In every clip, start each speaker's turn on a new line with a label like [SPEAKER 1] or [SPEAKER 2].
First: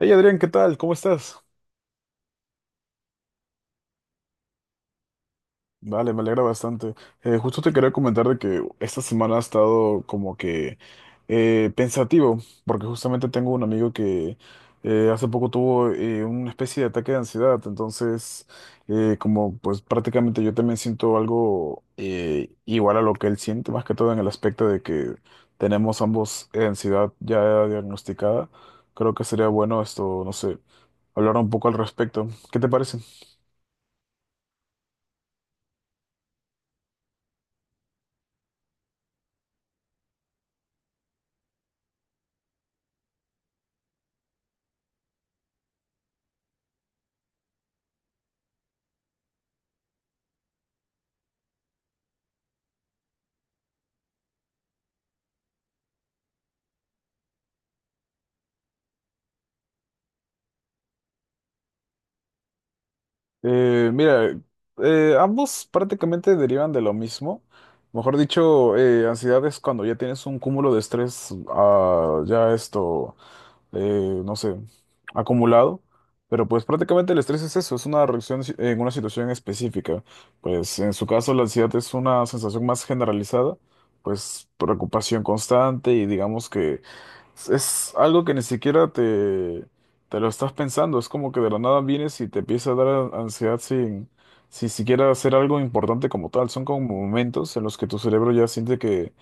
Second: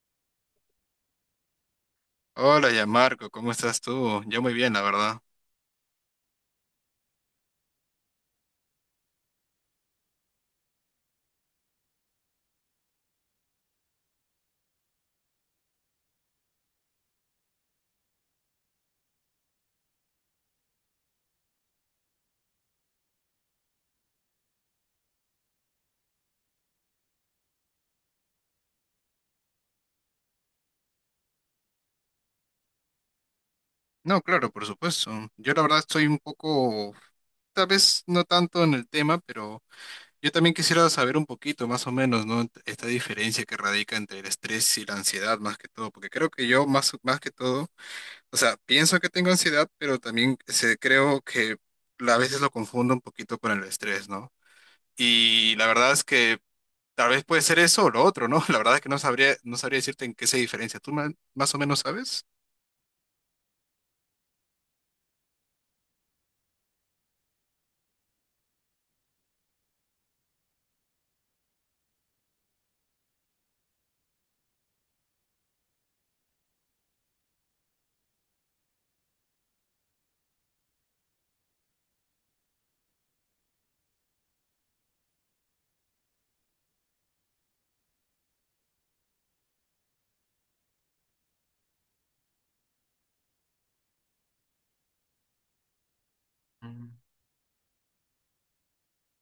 [SPEAKER 1] Hey Adrián, ¿qué tal? ¿Cómo estás?
[SPEAKER 2] Hola, ya Marco, ¿cómo estás tú? Yo muy bien, la verdad.
[SPEAKER 1] Vale, me alegra bastante. Justo te quería comentar de que esta semana ha estado como que pensativo, porque justamente tengo un amigo que hace poco tuvo una especie de ataque de ansiedad. Entonces como pues prácticamente yo también siento algo igual a lo que él siente, más que todo en el aspecto de que tenemos ambos ansiedad ya diagnosticada. Creo que sería bueno esto, no sé, hablar un poco al respecto. ¿Qué te parece?
[SPEAKER 2] No, claro, por supuesto. Yo la verdad estoy un poco, tal vez no tanto en el tema, pero yo también quisiera saber un poquito más o menos, ¿no? Esta diferencia que radica entre el estrés y la ansiedad más que todo, porque creo que yo más que todo, o sea, pienso que tengo ansiedad, pero también se, creo que a veces lo confundo un poquito con el estrés, ¿no? Y la verdad es que tal vez puede ser eso o lo otro, ¿no? La verdad es que no sabría decirte en qué se diferencia. ¿Tú más o menos sabes?
[SPEAKER 1] Mira, ambos prácticamente derivan de lo mismo. Mejor dicho, ansiedad es cuando ya tienes un cúmulo de estrés, ah, ya esto, no sé, acumulado. Pero pues prácticamente el estrés es eso, es una reacción en una situación específica. Pues en su caso la ansiedad es una sensación más generalizada, pues preocupación constante, y digamos que es algo que ni siquiera te lo estás pensando. Es como que de la nada vienes y te empieza a dar ansiedad sin siquiera hacer algo importante como tal. Son como momentos en los que tu cerebro ya siente que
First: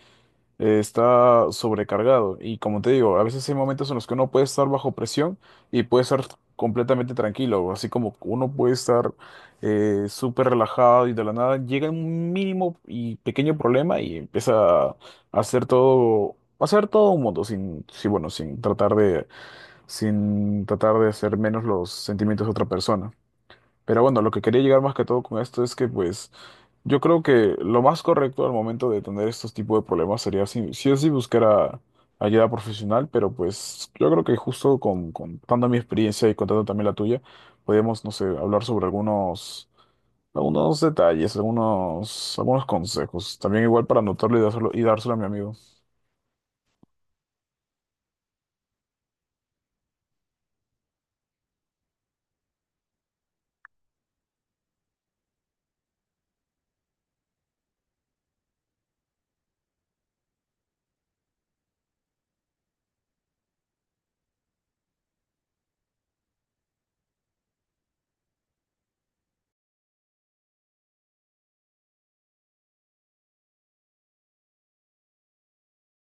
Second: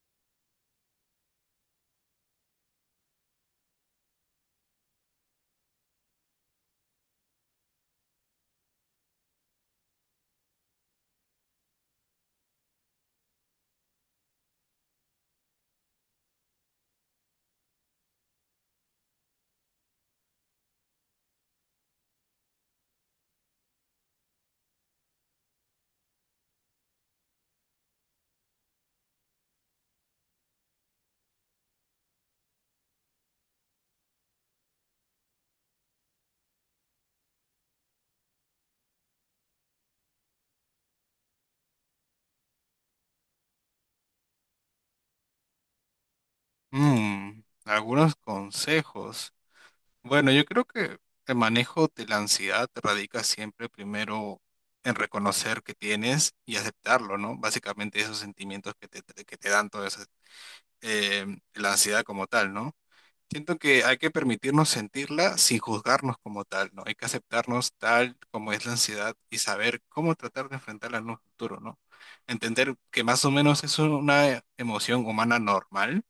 [SPEAKER 1] está sobrecargado. Y como te digo, a veces hay momentos en los que uno puede estar bajo presión y puede estar completamente tranquilo, así como uno puede estar súper relajado y de la nada llega un mínimo y pequeño problema y empieza a hacer todo un mundo sin, sí, bueno, sin tratar de sin tratar de hacer menos los sentimientos de otra persona. Pero bueno, lo que quería llegar más que todo con esto es que pues yo creo que lo más correcto al momento de tener estos tipos de problemas sería sí, sí o sí buscar ayuda profesional, pero pues yo creo que justo contando mi experiencia y contando también la tuya, podemos, no sé, hablar sobre algunos detalles, algunos consejos, también igual para anotarlo y dárselo a mi amigo.
[SPEAKER 2] Mm, algunos consejos. Bueno, yo creo que el manejo de la ansiedad radica siempre primero en reconocer que tienes y aceptarlo, ¿no? Básicamente esos sentimientos que te dan toda esa, eh, la ansiedad como tal, ¿no? Siento que hay que permitirnos sentirla sin juzgarnos como tal, ¿no? Hay que aceptarnos tal como es la ansiedad y saber cómo tratar de enfrentarla en un futuro, ¿no? Entender que más o menos es una emoción humana normal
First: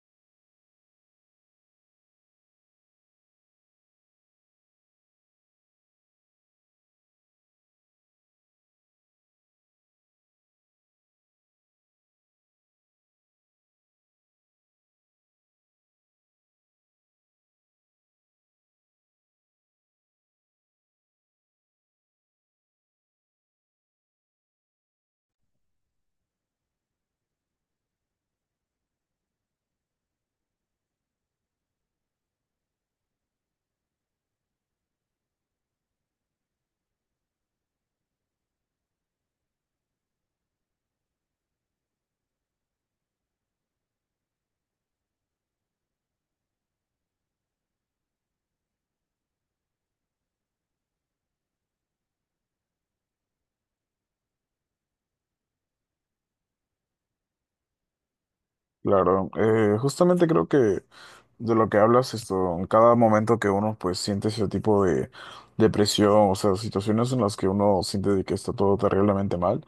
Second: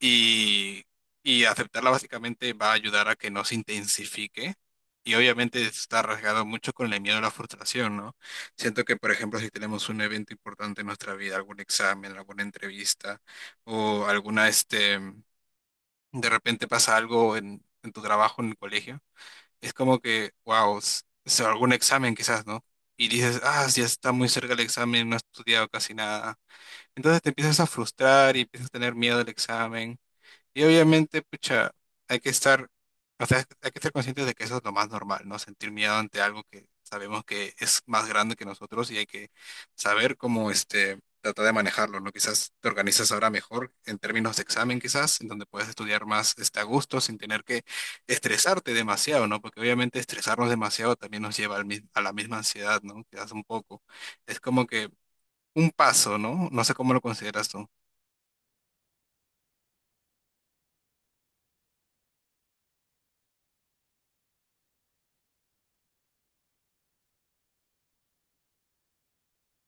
[SPEAKER 2] y, y aceptarla básicamente va a ayudar a que no se intensifique. Y obviamente está rasgado mucho con el miedo a la frustración, ¿no? Siento que, por ejemplo, si tenemos un evento importante en nuestra vida, algún examen, alguna entrevista o alguna, este, de repente pasa algo en tu trabajo, en el colegio, es como que, wow, algún examen quizás, ¿no? Y dices, ah, ya está muy cerca el examen, no he estudiado casi nada. Entonces te empiezas a frustrar y empiezas a tener miedo al examen y obviamente, pucha, hay que estar, o sea, hay que estar conscientes de que eso es lo más normal, ¿no? Sentir miedo ante algo que sabemos que es más grande que nosotros y hay que saber cómo, este, tratar de manejarlo, ¿no? Quizás te organizas ahora mejor en términos de examen, quizás, en donde puedes estudiar más, este, a gusto sin tener que estresarte demasiado, ¿no? Porque obviamente estresarnos demasiado también nos lleva al a la misma ansiedad, ¿no? Quizás un poco. Es como que un paso, ¿no? No sé cómo lo consideras tú.
[SPEAKER 1] Claro, justamente creo que de lo que hablas, esto, en cada momento que uno pues siente ese tipo de depresión, o sea, situaciones en las que uno siente de que está todo terriblemente mal.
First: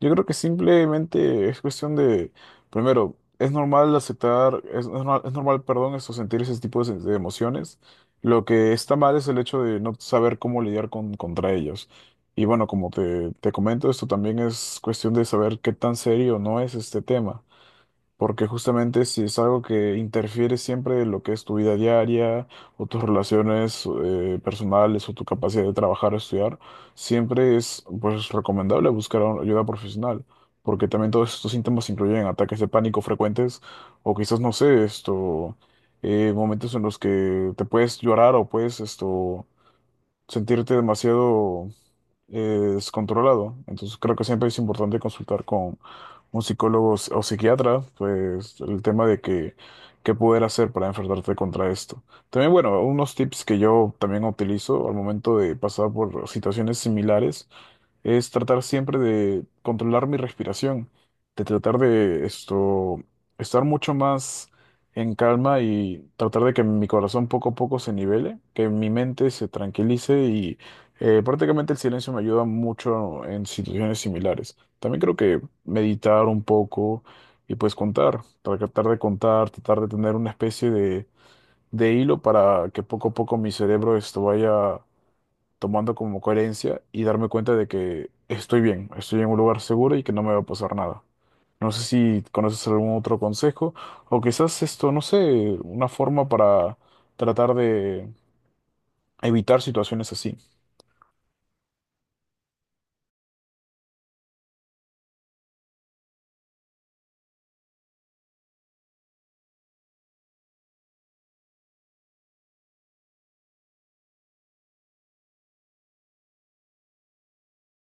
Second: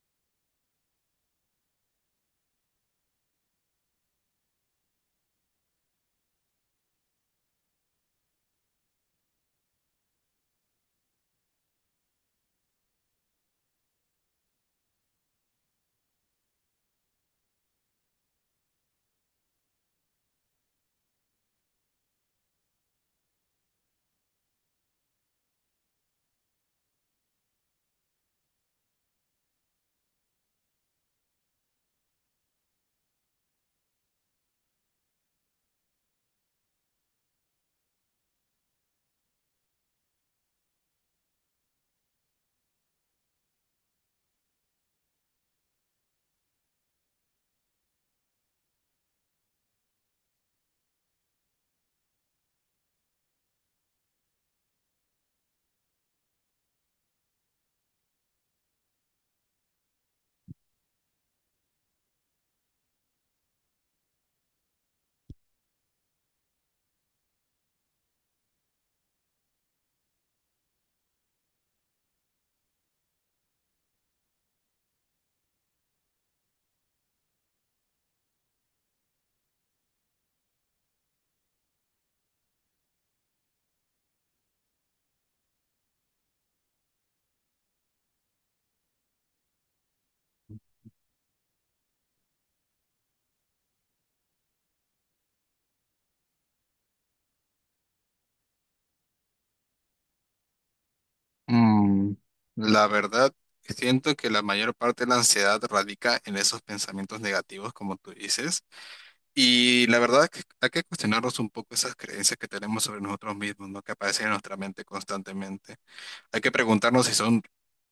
[SPEAKER 1] Yo creo que simplemente es cuestión de, primero, es normal aceptar, es normal, perdón, eso, sentir ese tipo de emociones. Lo que está mal es el hecho de no saber cómo lidiar contra ellos. Y bueno, como te comento, esto también es cuestión de saber qué tan serio no es este tema. Porque justamente si es algo que interfiere siempre en lo que es tu vida diaria o tus relaciones personales o tu capacidad de trabajar o estudiar, siempre es pues recomendable buscar ayuda profesional, porque también todos estos síntomas incluyen ataques de pánico frecuentes o quizás, no sé, esto, momentos en los que te puedes llorar o puedes esto, sentirte demasiado es controlado. Entonces creo que siempre es importante consultar con un psicólogo o psiquiatra, pues el tema de que qué poder hacer para enfrentarte contra esto. También, bueno, unos tips que yo también utilizo al momento de pasar por situaciones similares es tratar siempre de controlar mi respiración, de tratar de esto, estar mucho más en calma y tratar de que mi corazón poco a poco se nivele, que mi mente se tranquilice y prácticamente el silencio me ayuda mucho en situaciones similares. También creo que meditar un poco, y pues contar, tratar de tener una especie de hilo para que poco a poco mi cerebro esto vaya tomando como coherencia y darme cuenta de que estoy bien, estoy en un lugar seguro y que no me va a pasar nada. No sé si conoces algún otro consejo o quizás esto, no sé, una forma para tratar de evitar situaciones así.
[SPEAKER 2] Mm, la verdad, siento que la mayor parte de la ansiedad radica en esos pensamientos negativos, como tú dices. Y la verdad es que hay que cuestionarnos un poco esas creencias que tenemos sobre nosotros mismos, ¿no? Que aparecen en nuestra mente constantemente. Hay que preguntarnos si son,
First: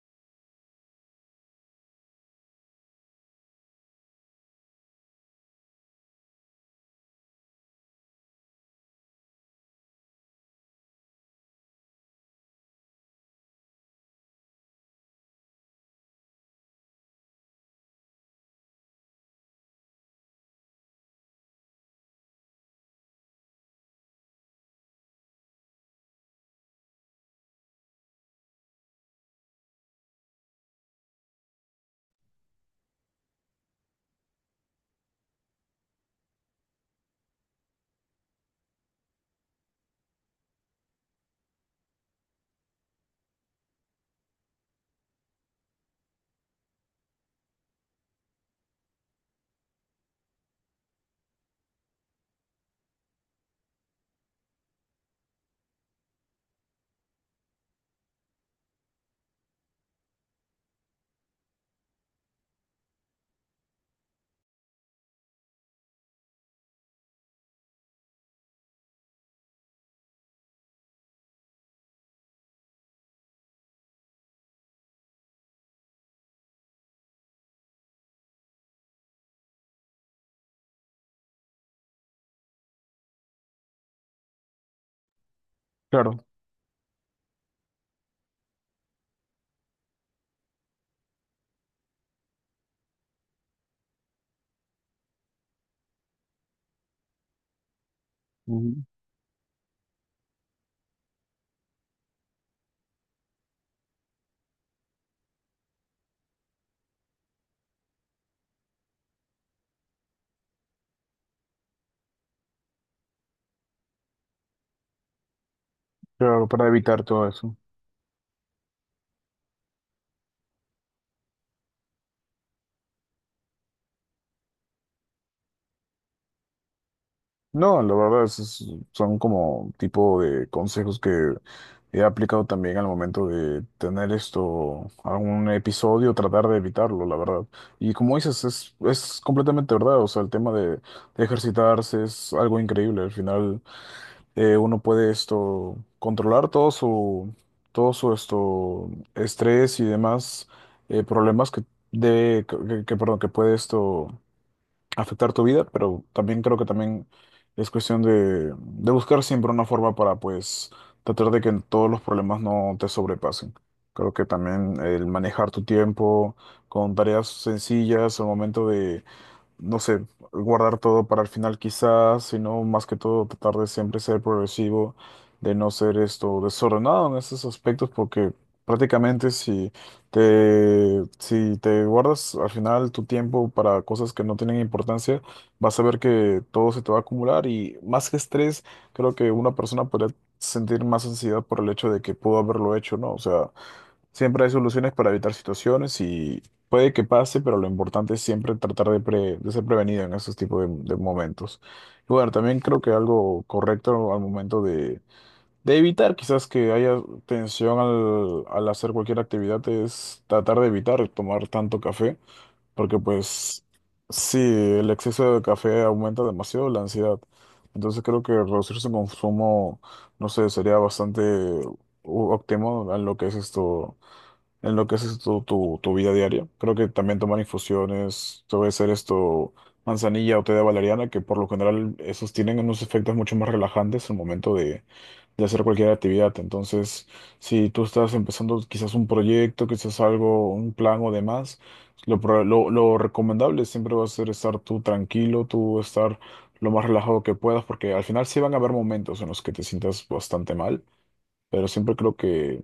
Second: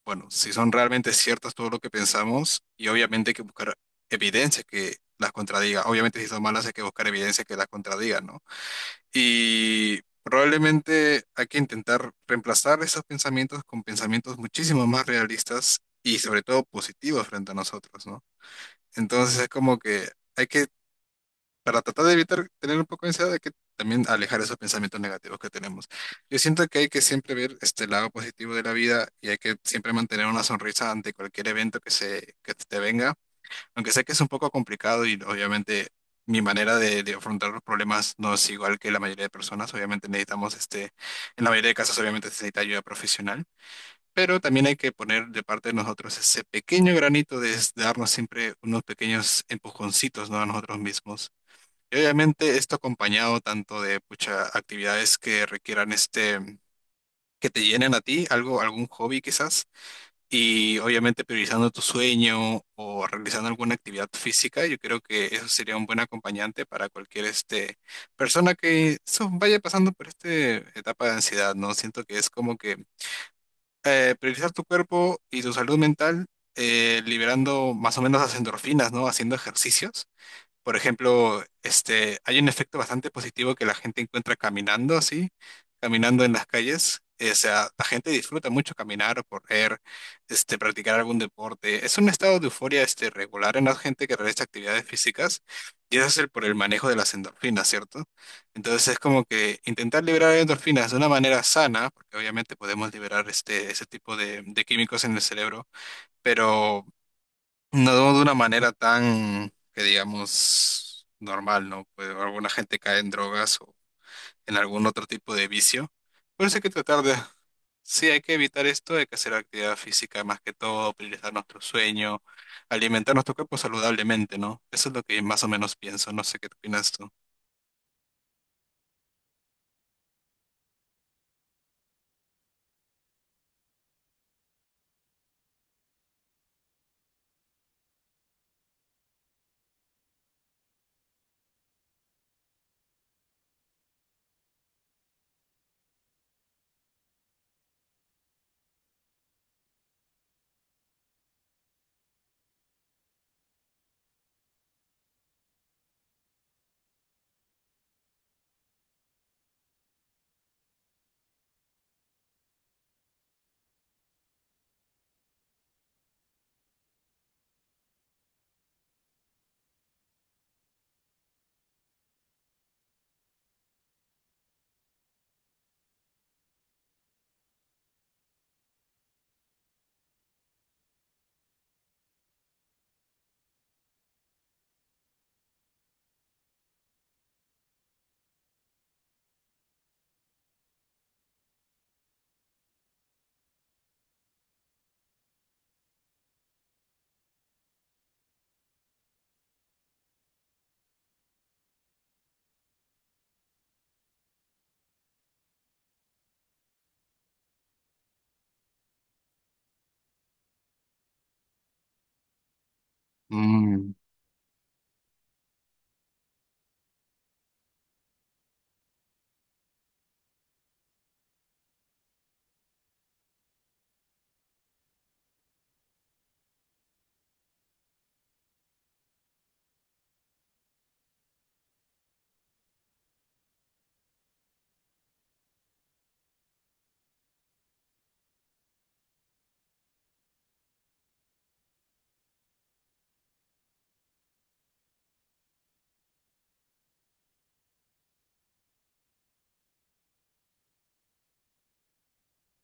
[SPEAKER 2] bueno, si son realmente ciertas todo lo que pensamos y obviamente hay que buscar evidencia que las contradiga. Obviamente si son malas hay que buscar evidencia que las contradiga, ¿no? Y probablemente hay que intentar reemplazar esos pensamientos con pensamientos muchísimo más realistas y sobre todo positivos frente a nosotros, ¿no? Entonces es como que hay que, para tratar de evitar tener un poco de ansiedad, hay que también alejar esos pensamientos negativos que tenemos. Yo siento que hay que siempre ver este lado positivo de la vida y hay que siempre mantener una sonrisa ante cualquier evento que te venga aunque sé que es un poco complicado y obviamente mi manera de afrontar los problemas no es igual que la mayoría de personas. Obviamente necesitamos, este, en la mayoría de casos obviamente se necesita ayuda profesional, pero también hay que poner de parte de nosotros ese pequeño granito de darnos siempre unos pequeños empujoncitos, ¿no? A nosotros mismos. Y obviamente esto acompañado tanto de muchas actividades que requieran este, que te llenen a ti, algo, algún hobby quizás y obviamente priorizando tu sueño o realizando alguna actividad física, yo creo que eso sería un buen acompañante para cualquier este, persona que so, vaya pasando por esta etapa de ansiedad, ¿no? Siento que es como que priorizar tu cuerpo y tu salud mental, liberando más o menos las endorfinas, ¿no? Haciendo ejercicios. Por ejemplo, este, hay un efecto bastante positivo que la gente encuentra caminando así, caminando
[SPEAKER 1] Claro.
[SPEAKER 2] en las calles. O sea, la gente disfruta mucho caminar o correr, este, practicar algún deporte. Es un estado de euforia, este, regular en la gente que realiza actividades físicas y eso es por el manejo de las endorfinas, ¿cierto?
[SPEAKER 1] Ujú.
[SPEAKER 2] Entonces es como que intentar liberar endorfinas de una manera sana, porque obviamente podemos liberar este, ese tipo de químicos en el cerebro pero no de una manera tan, que digamos, normal, ¿no? Pues alguna gente cae en drogas o en algún otro tipo de vicio.
[SPEAKER 1] Claro,
[SPEAKER 2] Por eso hay
[SPEAKER 1] para
[SPEAKER 2] que
[SPEAKER 1] evitar
[SPEAKER 2] tratar de...
[SPEAKER 1] todo eso.
[SPEAKER 2] Sí, hay que evitar esto, hay que hacer actividad física más que todo, priorizar nuestro sueño, alimentar nuestro cuerpo saludablemente, ¿no? Eso es lo que más o menos pienso, no sé qué opinas tú.
[SPEAKER 1] No, la verdad es son como tipo de consejos que he aplicado también al momento de tener esto, algún episodio, tratar de evitarlo, la verdad. Y como dices, es completamente verdad, o sea, el tema de ejercitarse es algo increíble. Al final, uno puede esto, controlar todo todo su esto, estrés y demás problemas que perdón, que puede esto afectar tu vida, pero también creo que también es cuestión de buscar siempre una forma para, pues, tratar de que todos los problemas no te sobrepasen. Creo que también el manejar tu tiempo con tareas sencillas al momento de no sé, guardar todo para el final quizás, sino más que todo tratar de siempre ser progresivo, de no ser esto desordenado en esos aspectos, porque prácticamente si te guardas al final tu tiempo para cosas que no tienen importancia, vas a ver que todo se te va a acumular, y más que estrés, creo que una persona podría sentir más ansiedad por el hecho de que pudo haberlo hecho, ¿no? O sea... Siempre hay soluciones para evitar situaciones y puede que pase, pero lo importante es siempre tratar de ser prevenido en esos tipos de momentos. Y bueno, también creo que algo correcto al momento de evitar quizás que haya tensión al hacer cualquier actividad es tratar de evitar tomar tanto café, porque pues
[SPEAKER 2] Mm,
[SPEAKER 1] sí, el exceso de café aumenta demasiado la ansiedad. Entonces creo que reducir su consumo, no sé, sería bastante óptimo a lo que es esto en lo que es tu vida diaria. Creo que también toman infusiones, puede ser esto, manzanilla o té de valeriana, que por lo general esos tienen unos efectos mucho más relajantes al momento de hacer cualquier actividad. Entonces, si tú estás empezando quizás un proyecto, quizás algo, un plan o demás, lo recomendable siempre va a ser estar tú tranquilo, tú estar lo más relajado que puedas, porque al final sí van a haber momentos en los que te sientas bastante mal, pero siempre creo que,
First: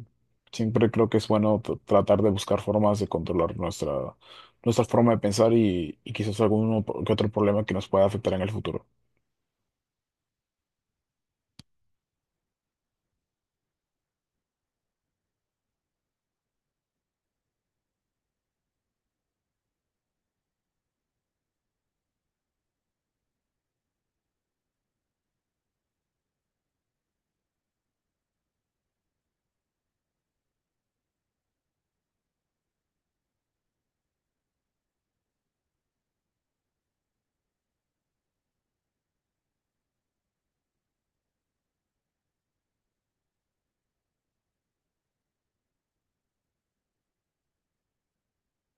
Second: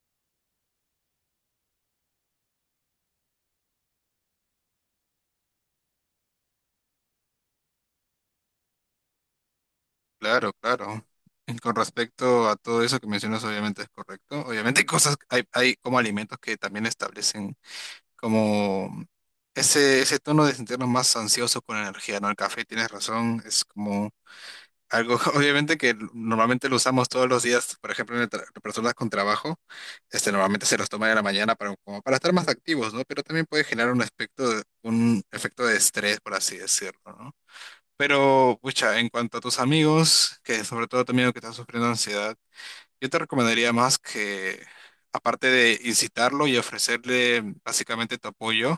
[SPEAKER 1] siempre creo que es bueno tratar de buscar formas de controlar nuestra forma de pensar, y quizás algún que otro problema que nos pueda afectar en el futuro.
[SPEAKER 2] claro, claro. Y con respecto a todo eso que mencionas, obviamente es correcto. Obviamente hay como alimentos que también establecen como ese tono de sentirnos más ansiosos con energía, ¿no? El café, tienes razón, es como algo, obviamente que normalmente lo usamos todos los días, por ejemplo, en el personas con trabajo, este, normalmente se los toman en la mañana para, como para estar más activos, ¿no? Pero también puede generar un aspecto, un efecto de estrés, por así decirlo, ¿no? Pero, pucha, en cuanto a tus amigos, que sobre todo tu amigo que está sufriendo ansiedad, yo te recomendaría más que, aparte de incitarlo y ofrecerle básicamente tu apoyo,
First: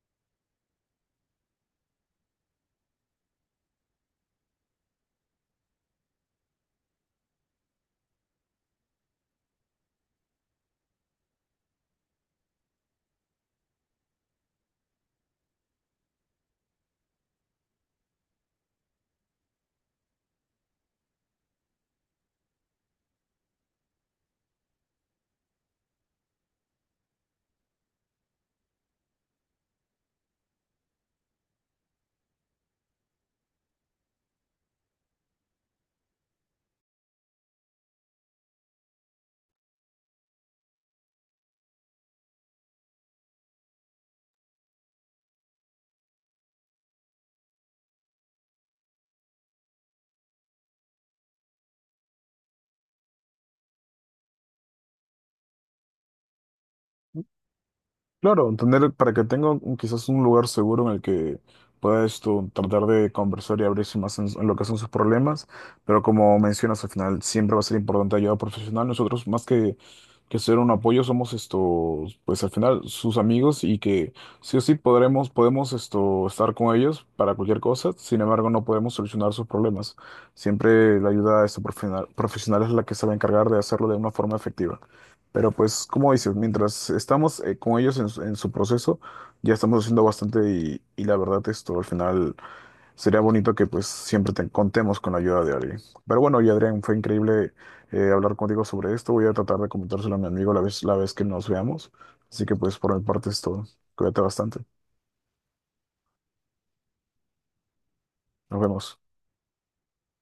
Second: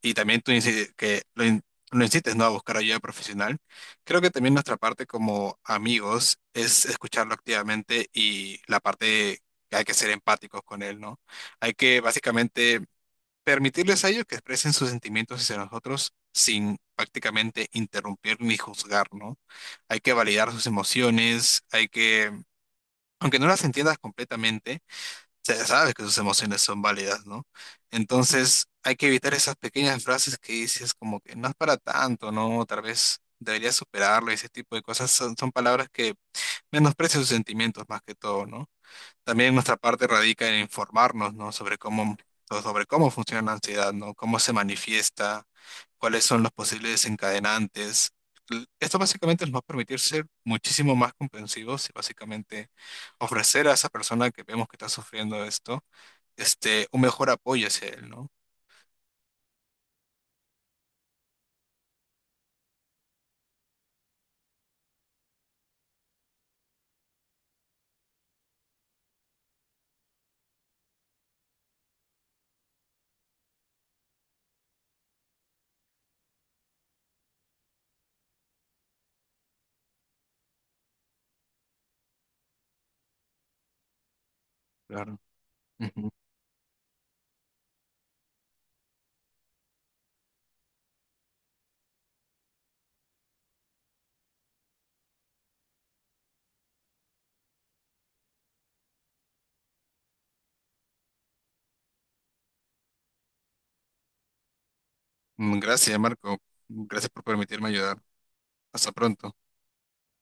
[SPEAKER 2] y también tú que lo, lo insistes, ¿no? A buscar ayuda profesional. Creo que también nuestra parte como amigos es escucharlo activamente y la parte que hay que ser empáticos con él, ¿no? Hay que básicamente permitirles a ellos que expresen sus sentimientos hacia nosotros sin prácticamente interrumpir ni juzgar, ¿no? Hay que validar sus emociones, hay que, aunque no las entiendas completamente, se sabe que sus emociones son válidas, ¿no? Entonces hay que evitar esas pequeñas frases que dices como que no es para tanto, ¿no? Tal vez deberías superarlo, y ese tipo de cosas son, son palabras que menosprecian sus sentimientos más que todo, ¿no? También nuestra parte radica en informarnos, ¿no? Sobre cómo, sobre cómo funciona la ansiedad, ¿no? Cómo se manifiesta, cuáles son los posibles desencadenantes. Esto básicamente nos va a permitir ser muchísimo más comprensivos y básicamente ofrecer a esa persona que vemos que está sufriendo esto este, un mejor apoyo hacia él, ¿no?
[SPEAKER 1] Claro, tener para que tenga quizás un lugar seguro en el que puedas tú tratar de conversar y abrirse más en lo que son sus problemas, pero como mencionas al final siempre va a ser importante ayuda profesional. Nosotros más que ser un apoyo somos esto, pues al final sus amigos, y que sí o sí podremos podemos esto estar con ellos para cualquier cosa. Sin embargo, no podemos solucionar sus problemas. Siempre la ayuda de este profesional es la que se va a encargar de hacerlo de una forma efectiva.
[SPEAKER 2] Claro.
[SPEAKER 1] Pero pues,
[SPEAKER 2] Ujú.
[SPEAKER 1] como dices, mientras estamos con ellos su en su proceso, ya estamos haciendo bastante, y la verdad esto al final sería bonito que pues siempre te contemos con la ayuda de alguien. Pero bueno, y Adrián, fue increíble hablar contigo sobre esto. Voy a tratar de comentárselo a mi amigo la vez que nos veamos. Así que pues por mi parte es todo. Cuídate bastante.
[SPEAKER 2] Mm, gracias, Marco. Gracias por permitirme ayudar.
[SPEAKER 1] Nos
[SPEAKER 2] Hasta
[SPEAKER 1] vemos.
[SPEAKER 2] pronto.